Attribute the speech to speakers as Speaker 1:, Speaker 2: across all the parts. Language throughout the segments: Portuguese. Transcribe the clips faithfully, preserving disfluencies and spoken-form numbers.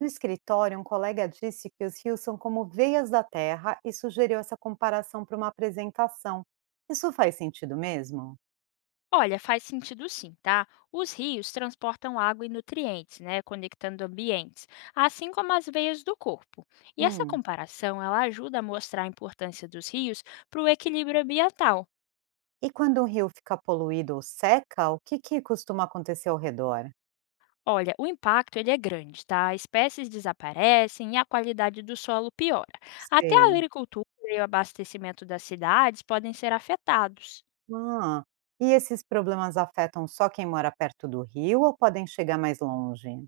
Speaker 1: No escritório, um colega disse que os rios são como veias da terra e sugeriu essa comparação para uma apresentação. Isso faz sentido mesmo?
Speaker 2: Olha, faz sentido sim, tá? Os rios transportam água e nutrientes, né, conectando ambientes, assim como as veias do corpo. E essa
Speaker 1: Hum.
Speaker 2: comparação, ela ajuda a mostrar a importância dos rios para o equilíbrio ambiental.
Speaker 1: E quando um rio fica poluído ou seca, o que, que costuma acontecer ao redor?
Speaker 2: Olha, o impacto ele é grande, tá? Espécies desaparecem e a qualidade do solo piora. Até a
Speaker 1: Sei.
Speaker 2: agricultura e o abastecimento das cidades podem ser afetados.
Speaker 1: Ah, e esses problemas afetam só quem mora perto do rio ou podem chegar mais longe?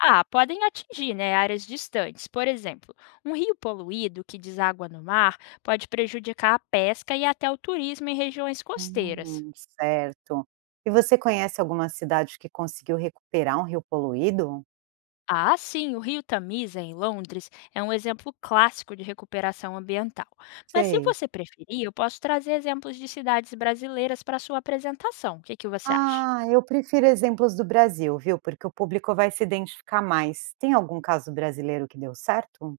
Speaker 2: Ah, podem atingir, né, áreas distantes. Por exemplo, um rio poluído que deságua no mar pode prejudicar a pesca e até o turismo em regiões costeiras.
Speaker 1: Hum, certo. E você conhece alguma cidade que conseguiu recuperar um rio poluído?
Speaker 2: Ah, sim, o Rio Tamisa, em Londres, é um exemplo clássico de recuperação ambiental. Mas se
Speaker 1: Sei.
Speaker 2: você preferir, eu posso trazer exemplos de cidades brasileiras para sua apresentação. O que que você acha?
Speaker 1: Ah, eu prefiro exemplos do Brasil, viu, porque o público vai se identificar mais. Tem algum caso brasileiro que deu certo?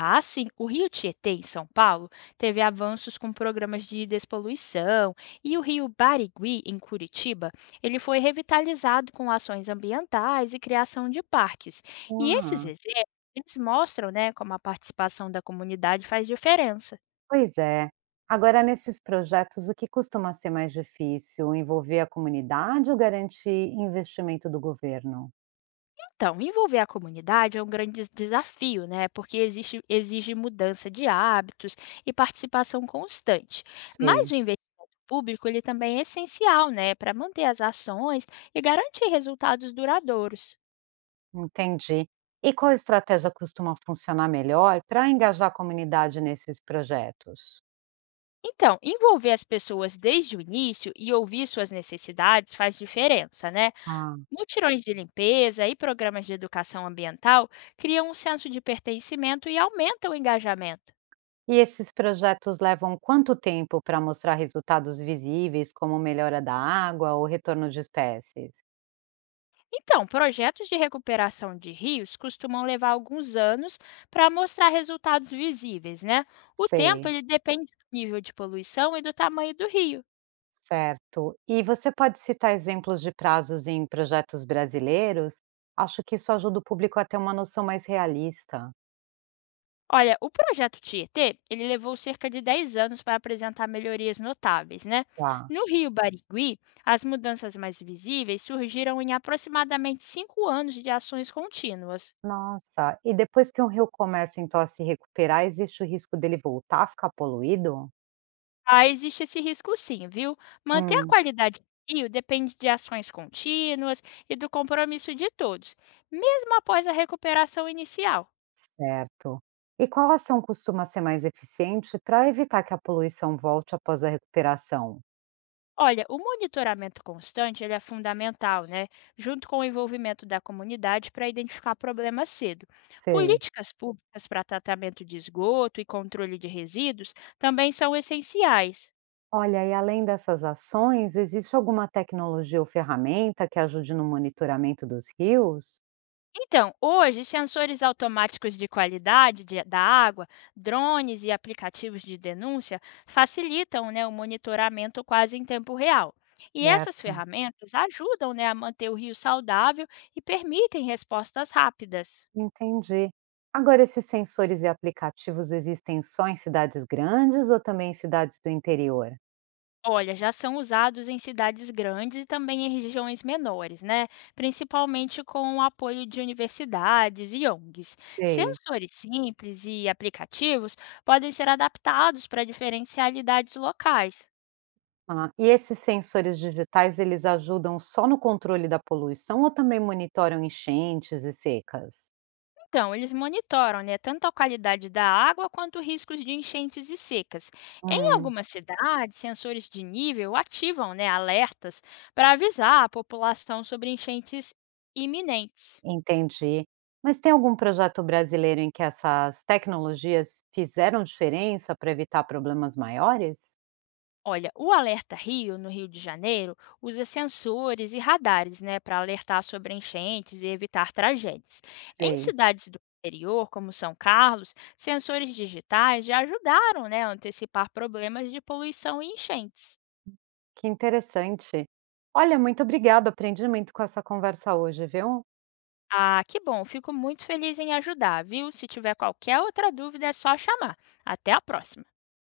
Speaker 2: Ah, sim. O Rio Tietê, em São Paulo, teve avanços com programas de despoluição, e o Rio Barigui, em Curitiba, ele foi revitalizado com ações ambientais e criação de parques. E esses
Speaker 1: Ah,
Speaker 2: exemplos eles mostram, né, como a participação da comunidade faz diferença.
Speaker 1: pois é. Agora, nesses projetos, o que costuma ser mais difícil? Envolver a comunidade ou garantir investimento do governo?
Speaker 2: Então, envolver a comunidade é um grande des- desafio, né? Porque existe, exige mudança de hábitos e participação constante. Mas
Speaker 1: Sei,
Speaker 2: o investimento público ele também é essencial, né? Para manter as ações e garantir resultados duradouros.
Speaker 1: entendi. E qual estratégia costuma funcionar melhor para engajar a comunidade nesses projetos?
Speaker 2: Então, envolver as pessoas desde o início e ouvir suas necessidades faz diferença, né? Mutirões de limpeza e programas de educação ambiental criam um senso de pertencimento e aumentam o engajamento.
Speaker 1: E esses projetos levam quanto tempo para mostrar resultados visíveis, como melhora da água ou retorno de espécies?
Speaker 2: Então, projetos de recuperação de rios costumam levar alguns anos para mostrar resultados visíveis, né? O tempo
Speaker 1: Sei,
Speaker 2: ele depende do nível de poluição e do tamanho do rio.
Speaker 1: certo. E você pode citar exemplos de prazos em projetos brasileiros? Acho que isso ajuda o público a ter uma noção mais realista.
Speaker 2: Olha, o projeto Tietê, ele levou cerca de dez anos para apresentar melhorias notáveis, né?
Speaker 1: Tá.
Speaker 2: No Rio Barigui, as mudanças mais visíveis surgiram em aproximadamente cinco anos de ações contínuas.
Speaker 1: Nossa, e depois que um rio começa então a se recuperar, existe o risco dele voltar a ficar poluído?
Speaker 2: Ah, existe esse risco sim, viu? Manter a
Speaker 1: Hum.
Speaker 2: qualidade do rio depende de ações contínuas e do compromisso de todos, mesmo após a recuperação inicial.
Speaker 1: Certo. E qual ação costuma ser mais eficiente para evitar que a poluição volte após a recuperação?
Speaker 2: Olha, o monitoramento constante ele é fundamental, né? Junto com o envolvimento da comunidade para identificar problemas cedo.
Speaker 1: Sei.
Speaker 2: Políticas públicas para tratamento de esgoto e controle de resíduos também são essenciais.
Speaker 1: Olha, e além dessas ações, existe alguma tecnologia ou ferramenta que ajude no monitoramento dos rios?
Speaker 2: Então, hoje, sensores automáticos de qualidade de- da água, drones e aplicativos de denúncia facilitam, né, o monitoramento quase em tempo real. E essas
Speaker 1: Certo.
Speaker 2: ferramentas ajudam, né, a manter o rio saudável e permitem respostas rápidas.
Speaker 1: Entendi. Agora, esses sensores e aplicativos existem só em cidades grandes ou também em cidades do interior?
Speaker 2: Olha, já são usados em cidades grandes e também em regiões menores, né? Principalmente com o apoio de universidades e O N Gs.
Speaker 1: Sei.
Speaker 2: Sensores simples e aplicativos podem ser adaptados para diferentes realidades locais.
Speaker 1: Ah, e esses sensores digitais, eles ajudam só no controle da poluição ou também monitoram enchentes e secas?
Speaker 2: Então, eles monitoram, né, tanto a qualidade da água quanto riscos de enchentes e secas. Em
Speaker 1: Hum,
Speaker 2: algumas cidades, sensores de nível ativam, né, alertas para avisar a população sobre enchentes iminentes.
Speaker 1: entendi. Mas tem algum projeto brasileiro em que essas tecnologias fizeram diferença para evitar problemas maiores?
Speaker 2: Olha, o Alerta Rio, no Rio de Janeiro, usa sensores e radares, né, para alertar sobre enchentes e evitar tragédias. Em
Speaker 1: Sei.
Speaker 2: cidades do interior, como São Carlos, sensores digitais já ajudaram, né, a antecipar problemas de poluição e enchentes.
Speaker 1: Que interessante. Olha, muito obrigada, aprendi muito com essa conversa hoje, viu?
Speaker 2: Ah, que bom, fico muito feliz em ajudar, viu? Se tiver qualquer outra dúvida, é só chamar. Até a próxima!